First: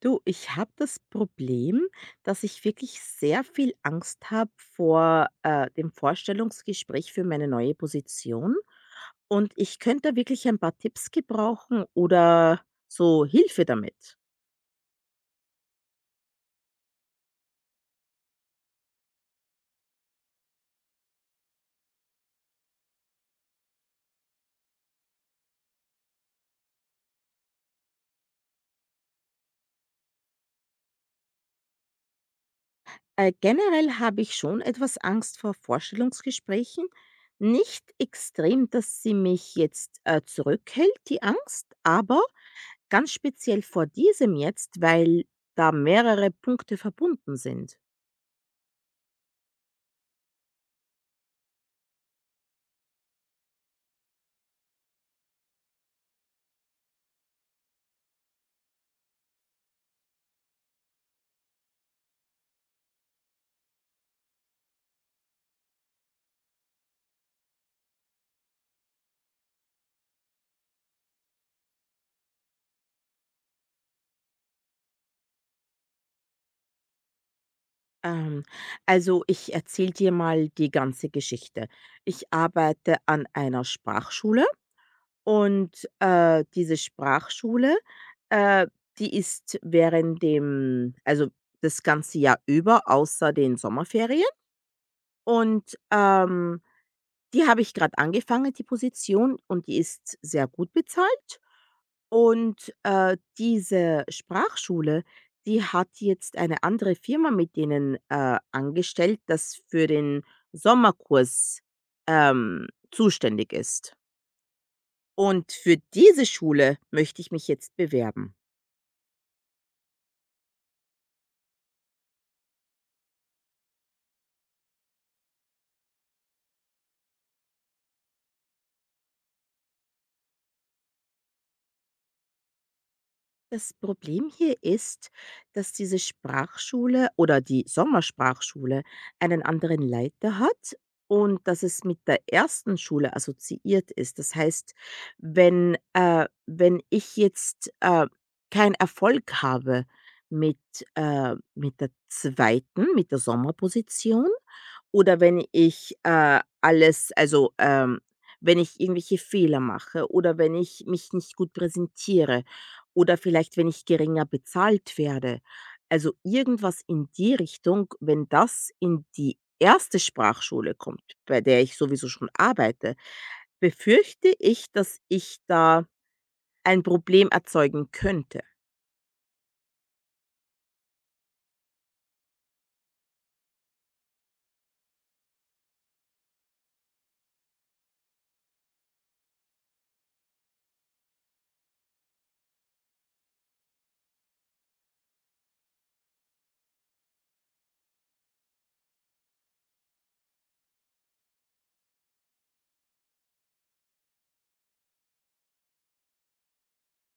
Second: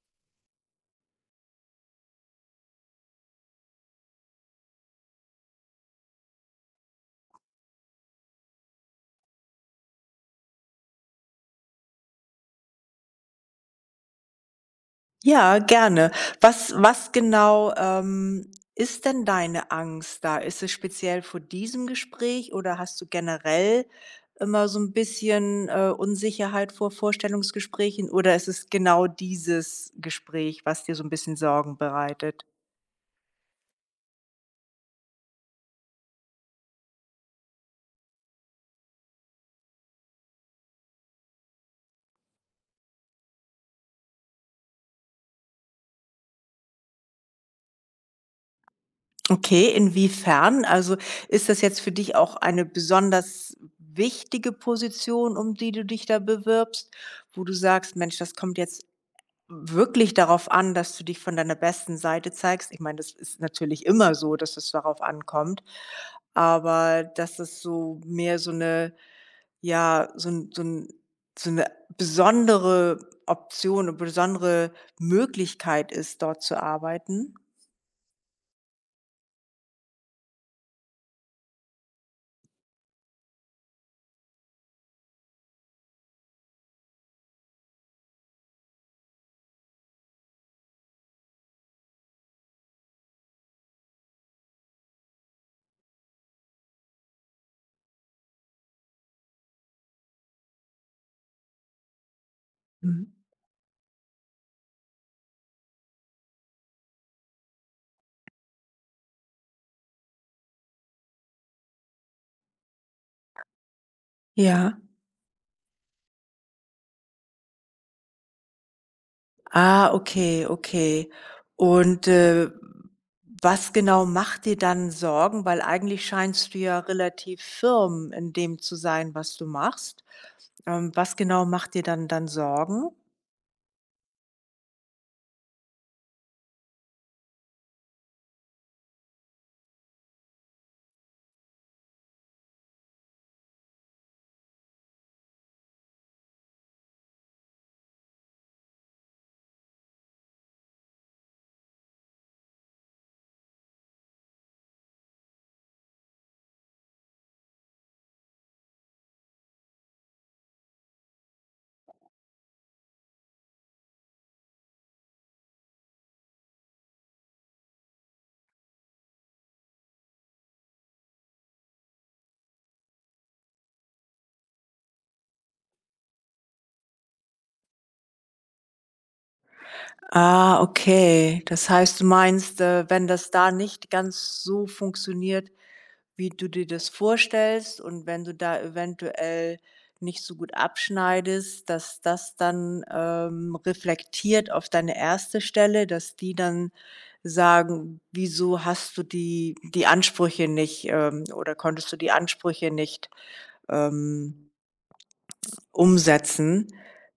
Du, ich habe das Problem, dass ich wirklich sehr viel Angst habe vor dem Vorstellungsgespräch für meine neue Position. Und ich könnte da wirklich ein paar Tipps gebrauchen oder so Hilfe damit. Ja, gerne. Was genau, ist denn deine Angst da? Ist es speziell vor diesem Gespräch oder hast du generell immer so ein bisschen, Unsicherheit vor Vorstellungsgesprächen oder ist es genau dieses Gespräch, was dir so ein bisschen Sorgen bereitet? Generell habe ich schon etwas Angst vor Vorstellungsgesprächen. Nicht extrem, dass sie mich jetzt zurückhält, die Angst, aber ganz speziell vor diesem jetzt, weil da mehrere Punkte verbunden sind. Okay, inwiefern? Also, ist das jetzt für dich auch eine besonders wichtige Position, um die du dich da bewirbst, wo du sagst: „Mensch, das kommt jetzt wirklich darauf an, dass du dich von deiner besten Seite zeigst. Ich meine, das ist natürlich immer so, dass es darauf ankommt, aber dass es so mehr so eine ja, so 'ne besondere Option, eine besondere Möglichkeit ist, dort zu arbeiten?“ Ähm, also ich erzähle dir mal die ganze Geschichte. Ich arbeite an einer Sprachschule und diese Sprachschule, äh, die ist während dem, also das ganze Jahr über, außer den Sommerferien. Und die habe ich gerade angefangen, die Position, und die ist sehr gut bezahlt. Und, Mhm. Diese Sprachschule, die hat jetzt eine andere Firma mit denen, angestellt, das für den Sommerkurs, zuständig ist. Ja. Und für diese Schule möchte ich mich jetzt bewerben. Ah, okay, okay. Und, was genau macht dir dann Sorgen? Weil eigentlich scheinst du ja relativ firm in dem zu sein, was du machst. Was genau macht dir dann Sorgen? Das Problem hier ist, dass diese Sprachschule oder die Sommersprachschule einen anderen Leiter hat und dass es mit der ersten Schule assoziiert ist. Das heißt, wenn ich jetzt keinen Erfolg habe mit, mit der zweiten, mit der Sommerposition, oder wenn ich, alles also, wenn ich irgendwelche Fehler mache oder wenn ich mich nicht gut präsentiere oder vielleicht, wenn ich geringer bezahlt werde. Also, irgendwas in die Richtung, wenn das in die erste Sprachschule kommt, bei der ich sowieso schon arbeite, befürchte ich, dass ich da ein Problem erzeugen könnte. Ah, okay. Das heißt, du meinst, wenn das da nicht ganz so funktioniert, wie du dir das vorstellst und wenn du da eventuell nicht so gut abschneidest, dass das dann, reflektiert auf deine erste Stelle, dass die dann sagen: „Wieso hast du die Ansprüche nicht, oder konntest du die Ansprüche nicht, ähm, umsetzen,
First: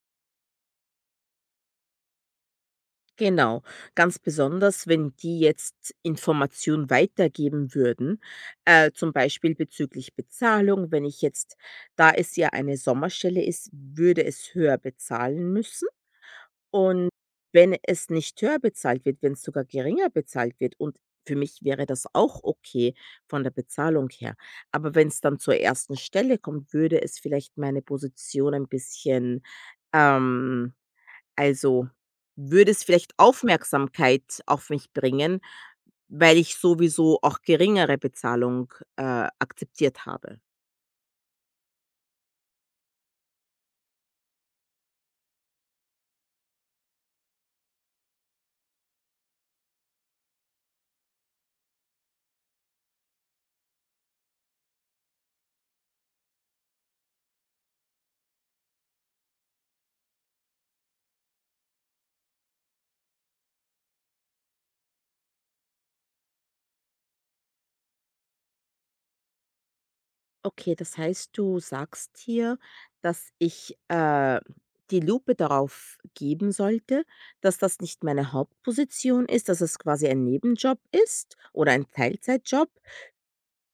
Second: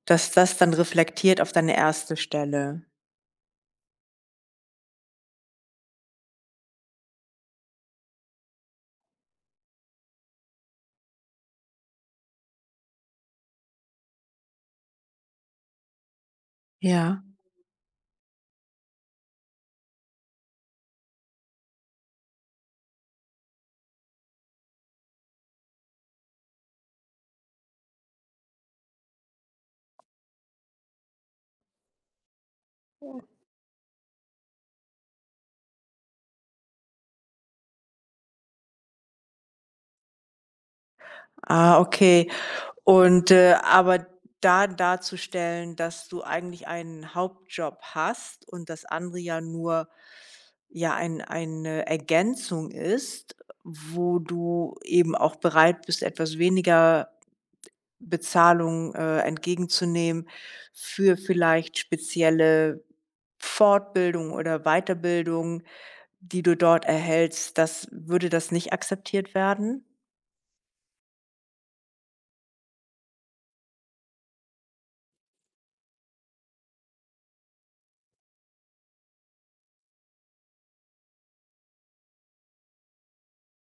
dass das dann reflektiert auf deine erste Stelle?“ Genau, ganz besonders, wenn die jetzt Informationen weitergeben würden, zum Beispiel bezüglich Bezahlung. Wenn ich jetzt da es ja eine Sommerstelle ist, würde es höher bezahlen müssen. Und Ja. wenn es nicht höher bezahlt wird, wenn es sogar geringer bezahlt wird und für mich wäre das auch okay von der Bezahlung her. Aber wenn es dann zur ersten Stelle kommt, würde es vielleicht meine Position ein bisschen, ähm also, würde es vielleicht Aufmerksamkeit auf mich bringen, weil ich sowieso auch geringere Bezahlung, akzeptiert habe. Ah, okay. Und, aber da darzustellen, dass du eigentlich einen Hauptjob hast und das andere ja nur, ja, eine Ergänzung ist, wo du eben auch bereit bist, etwas weniger Bezahlung, entgegenzunehmen für vielleicht spezielle Fortbildung oder Weiterbildung, die du dort erhältst. Das würde das nicht akzeptiert werden? Okay, das heißt, du sagst hier, dass ich, die Lupe darauf geben sollte, dass das nicht meine Hauptposition ist, dass es quasi ein Nebenjob ist oder ein Teilzeitjob.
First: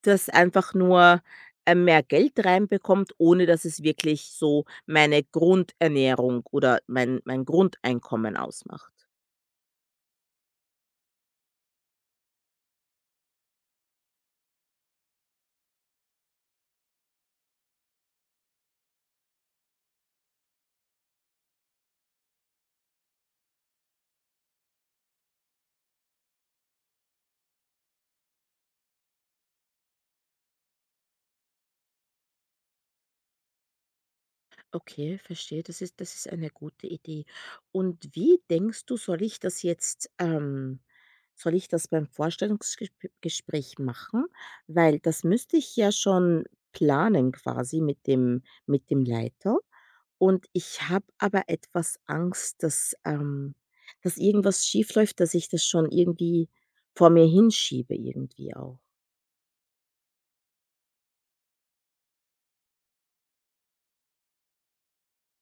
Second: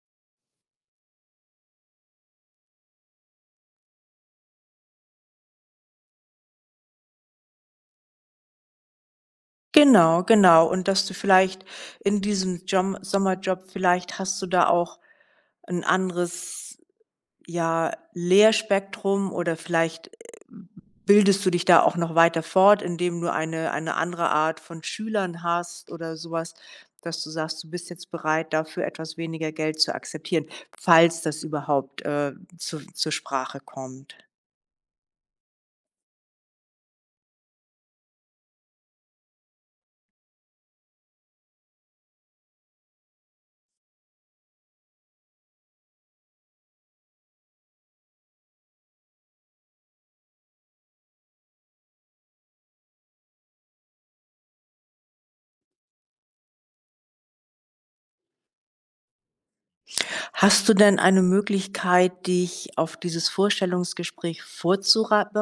Das einfach nur, mehr Geld reinbekommt, ohne dass es wirklich so meine Grundernährung oder mein Grundeinkommen ausmacht. Genau, genau. Und dass du vielleicht in diesem Jom Sommerjob, vielleicht hast du da auch ein anderes, ja, Lehrspektrum oder vielleicht, bildest du dich da auch noch weiter fort, indem du eine andere Art von Schülern hast oder sowas, dass du sagst, du bist jetzt bereit, dafür etwas weniger Geld zu akzeptieren, falls das überhaupt, zu zur Sprache kommt. Okay, verstehe. Das ist eine gute Idee. Und wie denkst du, soll ich das jetzt, soll ich das beim Vorstellungsgespräch machen? Weil das müsste ich ja schon planen quasi mit dem Leiter. Und ich habe aber etwas Angst, dass irgendwas schiefläuft, dass ich das schon irgendwie vor mir hinschiebe irgendwie auch. Hast du denn eine Möglichkeit, dich auf dieses Vorstellungsgespräch vorzubereiten?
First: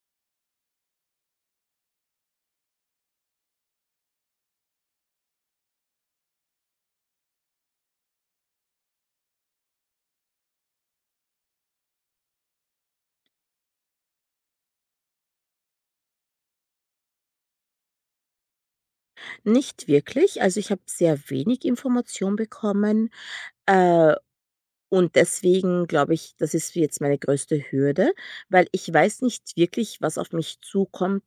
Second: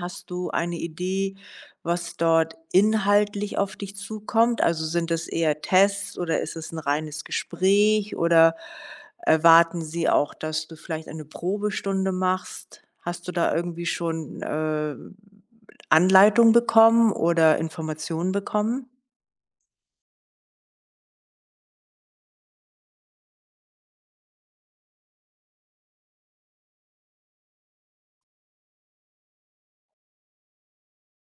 Hast du eine Idee, was dort inhaltlich auf dich zukommt? Also sind das eher Tests oder ist es ein reines Gespräch oder erwarten sie auch, dass du vielleicht eine Probestunde machst? Hast du da irgendwie schon, Anleitung bekommen oder Informationen bekommen? Nicht wirklich, also, ich habe sehr wenig Information bekommen, äh, und deswegen glaube ich, das ist jetzt meine größte Hürde, weil ich weiß nicht wirklich, was auf mich zukommt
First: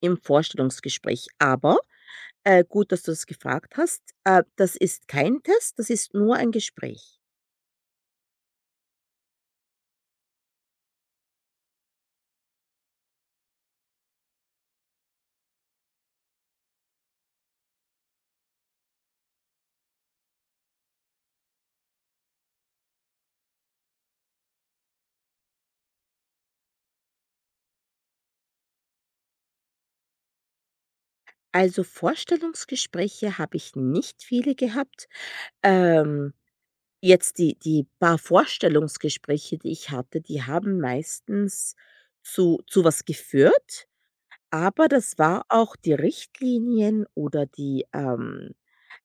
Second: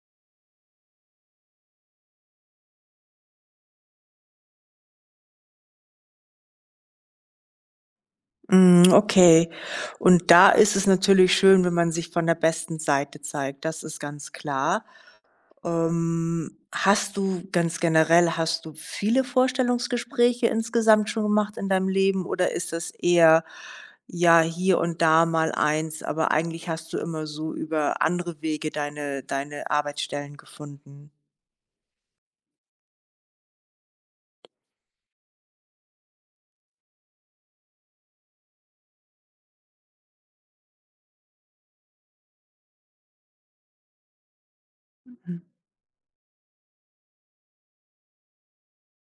im Vorstellungsgespräch. Aber, gut, dass du das gefragt hast, das ist kein Test, das ist nur ein Gespräch. Mhm, okay. Und da ist es natürlich schön, wenn man sich von der besten Seite zeigt. Das ist ganz klar. Hast du ganz generell, hast du viele Vorstellungsgespräche insgesamt schon gemacht in deinem Leben oder ist das eher, ja, hier und da mal eins, aber eigentlich hast du immer so über andere Wege deine Arbeitsstellen gefunden? Also, Vorstellungsgespräche habe ich nicht viele gehabt. Ähm, Jetzt die paar Vorstellungsgespräche, die ich hatte, die haben meistens zu was geführt, aber das Mhm. war auch die Richtlinien oder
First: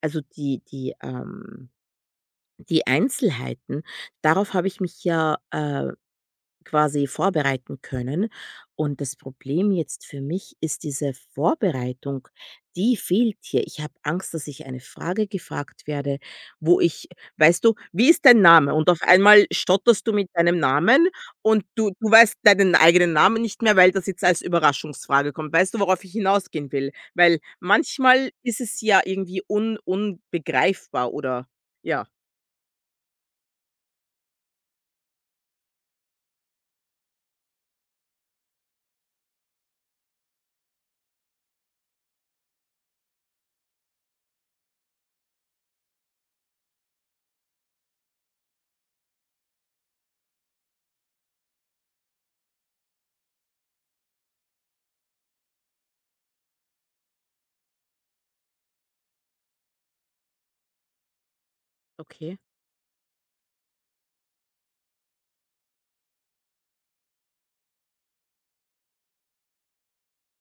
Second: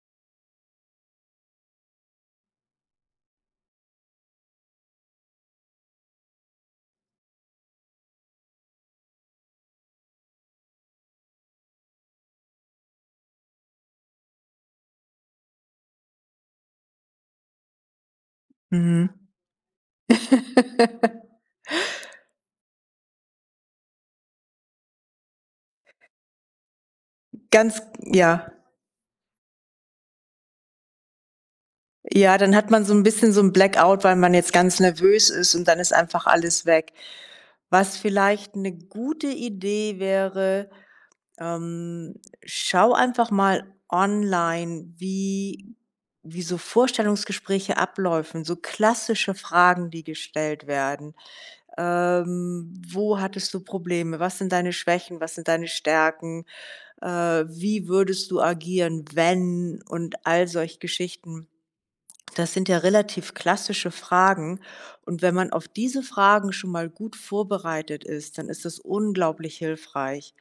also die Einzelheiten. Darauf habe ich mich ja, quasi vorbereiten können. Und das Problem jetzt für mich ist diese Vorbereitung, die fehlt hier. Ich habe Angst, dass ich eine Frage gefragt werde, wo ich weißt du: „Wie ist dein Name?“ Und auf Mhm. einmal stotterst du mit deinem Namen und du weißt deinen eigenen Namen nicht mehr, weil das jetzt als Überraschungsfrage kommt. Weißt du, worauf ich hinausgehen will? Weil Ganz, manchmal ja. ist es ja irgendwie un unbegreifbar oder ja, Ja, dann hat man so ein bisschen so ein Blackout, weil man jetzt ganz nervös ist und dann ist einfach alles weg. Was vielleicht eine gute Idee wäre, ähm, schau einfach mal online, wie so Vorstellungsgespräche ablaufen, so klassische Fragen, die gestellt werden. Wo hattest du Probleme? Was sind deine Schwächen? Was sind deine Stärken? Äh, Wie würdest du agieren, wenn? Und all solche Geschichten. okay, Das sind ja relativ klassische Fragen. Und wenn man auf diese Fragen schon mal gut vorbereitet ist, dann ist das unglaublich hilfreich,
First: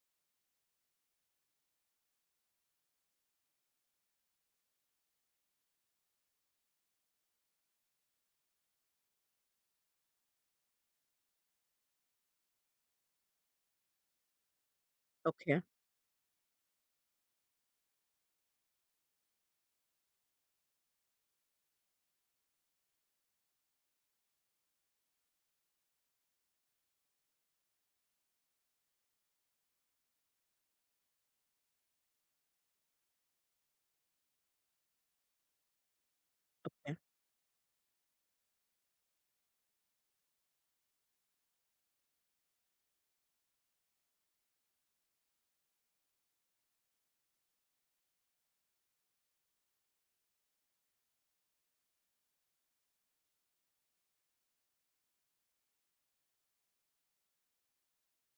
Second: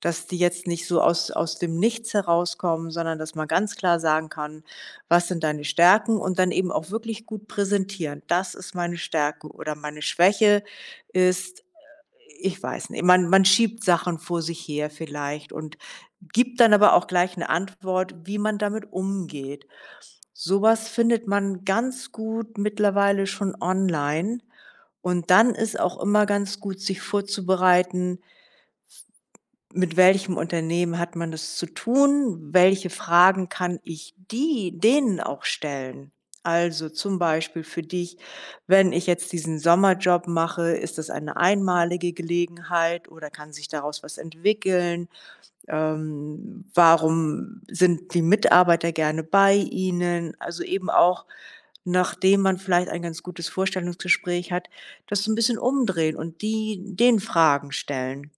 dass die jetzt nicht so aus, aus dem Nichts herauskommen, sondern dass man ganz klar sagen kann, was sind deine Stärken, und dann eben auch wirklich gut präsentieren. Das ist meine Stärke oder meine Schwäche ist, ich weiß nicht, man schiebt Sachen vor sich her vielleicht, okay. und gibt dann aber auch gleich eine Antwort, wie man damit umgeht. Sowas findet man ganz gut mittlerweile schon online. Und dann ist auch immer ganz gut, sich vorzubereiten, mit welchem Unternehmen hat man es zu tun, welche Fragen kann ich die denen auch stellen. Also zum Beispiel für dich, wenn ich jetzt diesen Sommerjob mache, ist das eine einmalige Gelegenheit oder kann sich daraus was entwickeln? Warum sind die Mitarbeiter gerne bei Ihnen? Also eben auch, nachdem man vielleicht ein ganz gutes Vorstellungsgespräch hat, das so 'n bisschen umdrehen und die den Fragen stellen.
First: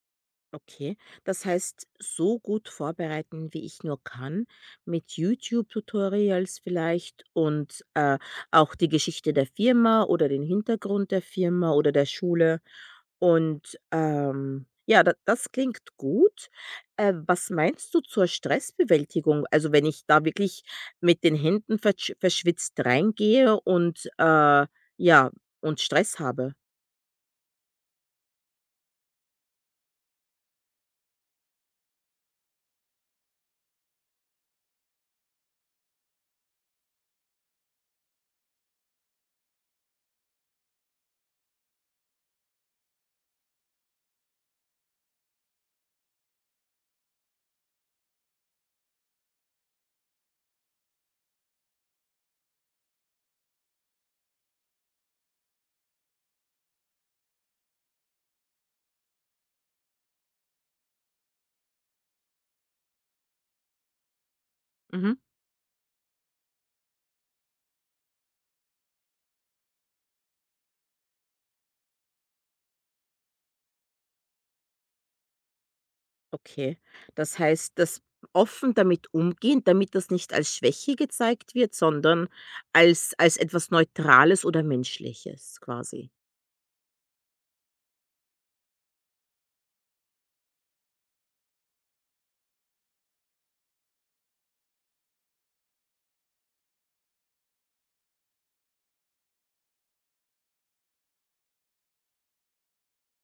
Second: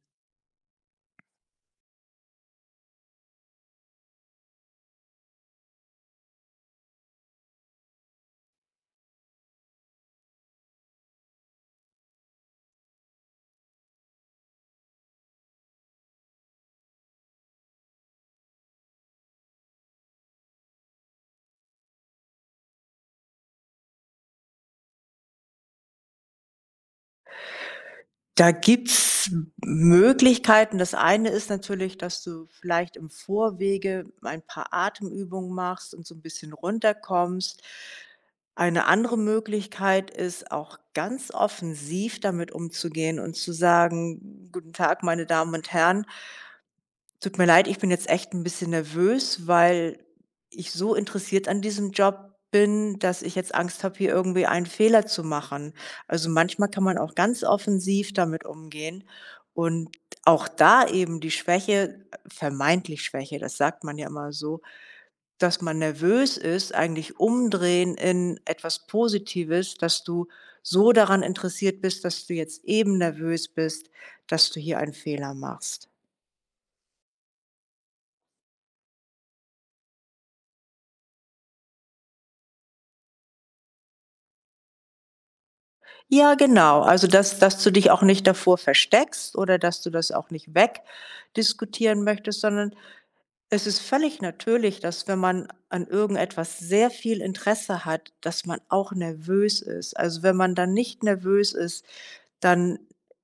Okay, das heißt, so gut vorbereiten, wie ich nur kann, mit YouTube-Tutorials vielleicht und auch die Geschichte der Firma oder den Hintergrund der Firma oder der Schule. Und ja, da, das klingt gut. Was meinst du zur Stressbewältigung? Also wenn ich da wirklich mit den Händen verschwitzt reingehe und ja, und Stress habe. Da gibt's Möglichkeiten. Das eine ist natürlich, dass du vielleicht im Vorwege ein paar Atemübungen machst und so 'n bisschen runterkommst. Eine andere Möglichkeit ist, auch ganz offensiv damit umzugehen und zu sagen: „Guten Tag, meine Damen und Herren, tut mir leid, ich bin jetzt echt ein bisschen nervös, weil ich so interessiert an diesem Job bin, dass ich jetzt Angst habe, hier irgendwie einen Fehler zu machen.“ Also, manchmal kann man auch ganz offensiv damit umgehen und auch da eben die Schwäche, vermeintlich Schwäche, das sagt man ja immer so, Mhm. dass man nervös ist, eigentlich umdrehen in etwas Positives, dass du so daran interessiert bist, dass du jetzt eben nervös bist, dass du hier einen Fehler machst. Okay, das heißt, das offen damit umgehen, damit das nicht als Schwäche gezeigt wird, sondern als etwas Neutrales oder Menschliches quasi. Ja, genau. Also, dass du dich auch nicht davor versteckst oder dass du das auch nicht wegdiskutieren möchtest, sondern es ist völlig natürlich, dass wenn man an irgendetwas sehr viel Interesse hat, dass man auch nervös ist. Also, wenn man dann nicht nervös ist, dann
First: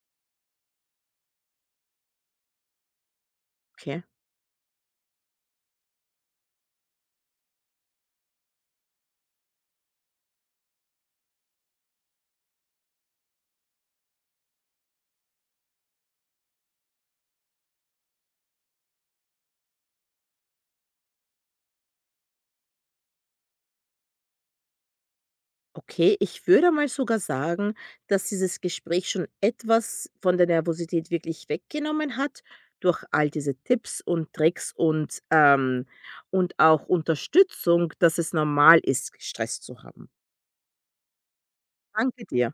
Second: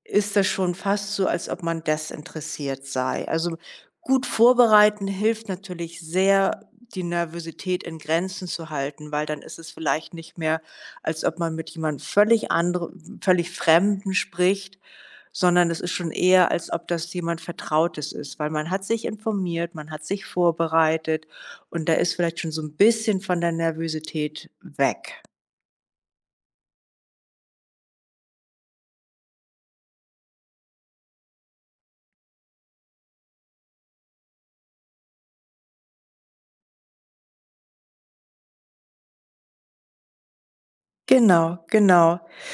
ist das schon fast so, als ob man desinteressiert sei. Also, Okay. gut vorbereiten hilft natürlich sehr, die Nervosität in Grenzen zu halten, weil dann ist es vielleicht nicht mehr, als ob man mit jemandem völlig Fremden spricht, sondern es ist schon eher, als ob das jemand Vertrautes ist, weil man hat sich informiert, man hat sich vorbereitet und da ist vielleicht schon so ein bisschen von der Nervosität weg. Okay, ich würde mal sogar sagen, dass dieses Gespräch schon etwas von der Nervosität wirklich weggenommen hat durch all diese Tipps und Tricks und auch Unterstützung, dass es normal ist, Stress zu haben. Genau, genau. Danke dir.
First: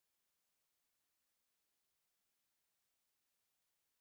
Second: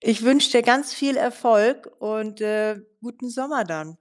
Ich wünsche dir ganz viel Erfolg und, guten Sommer dann.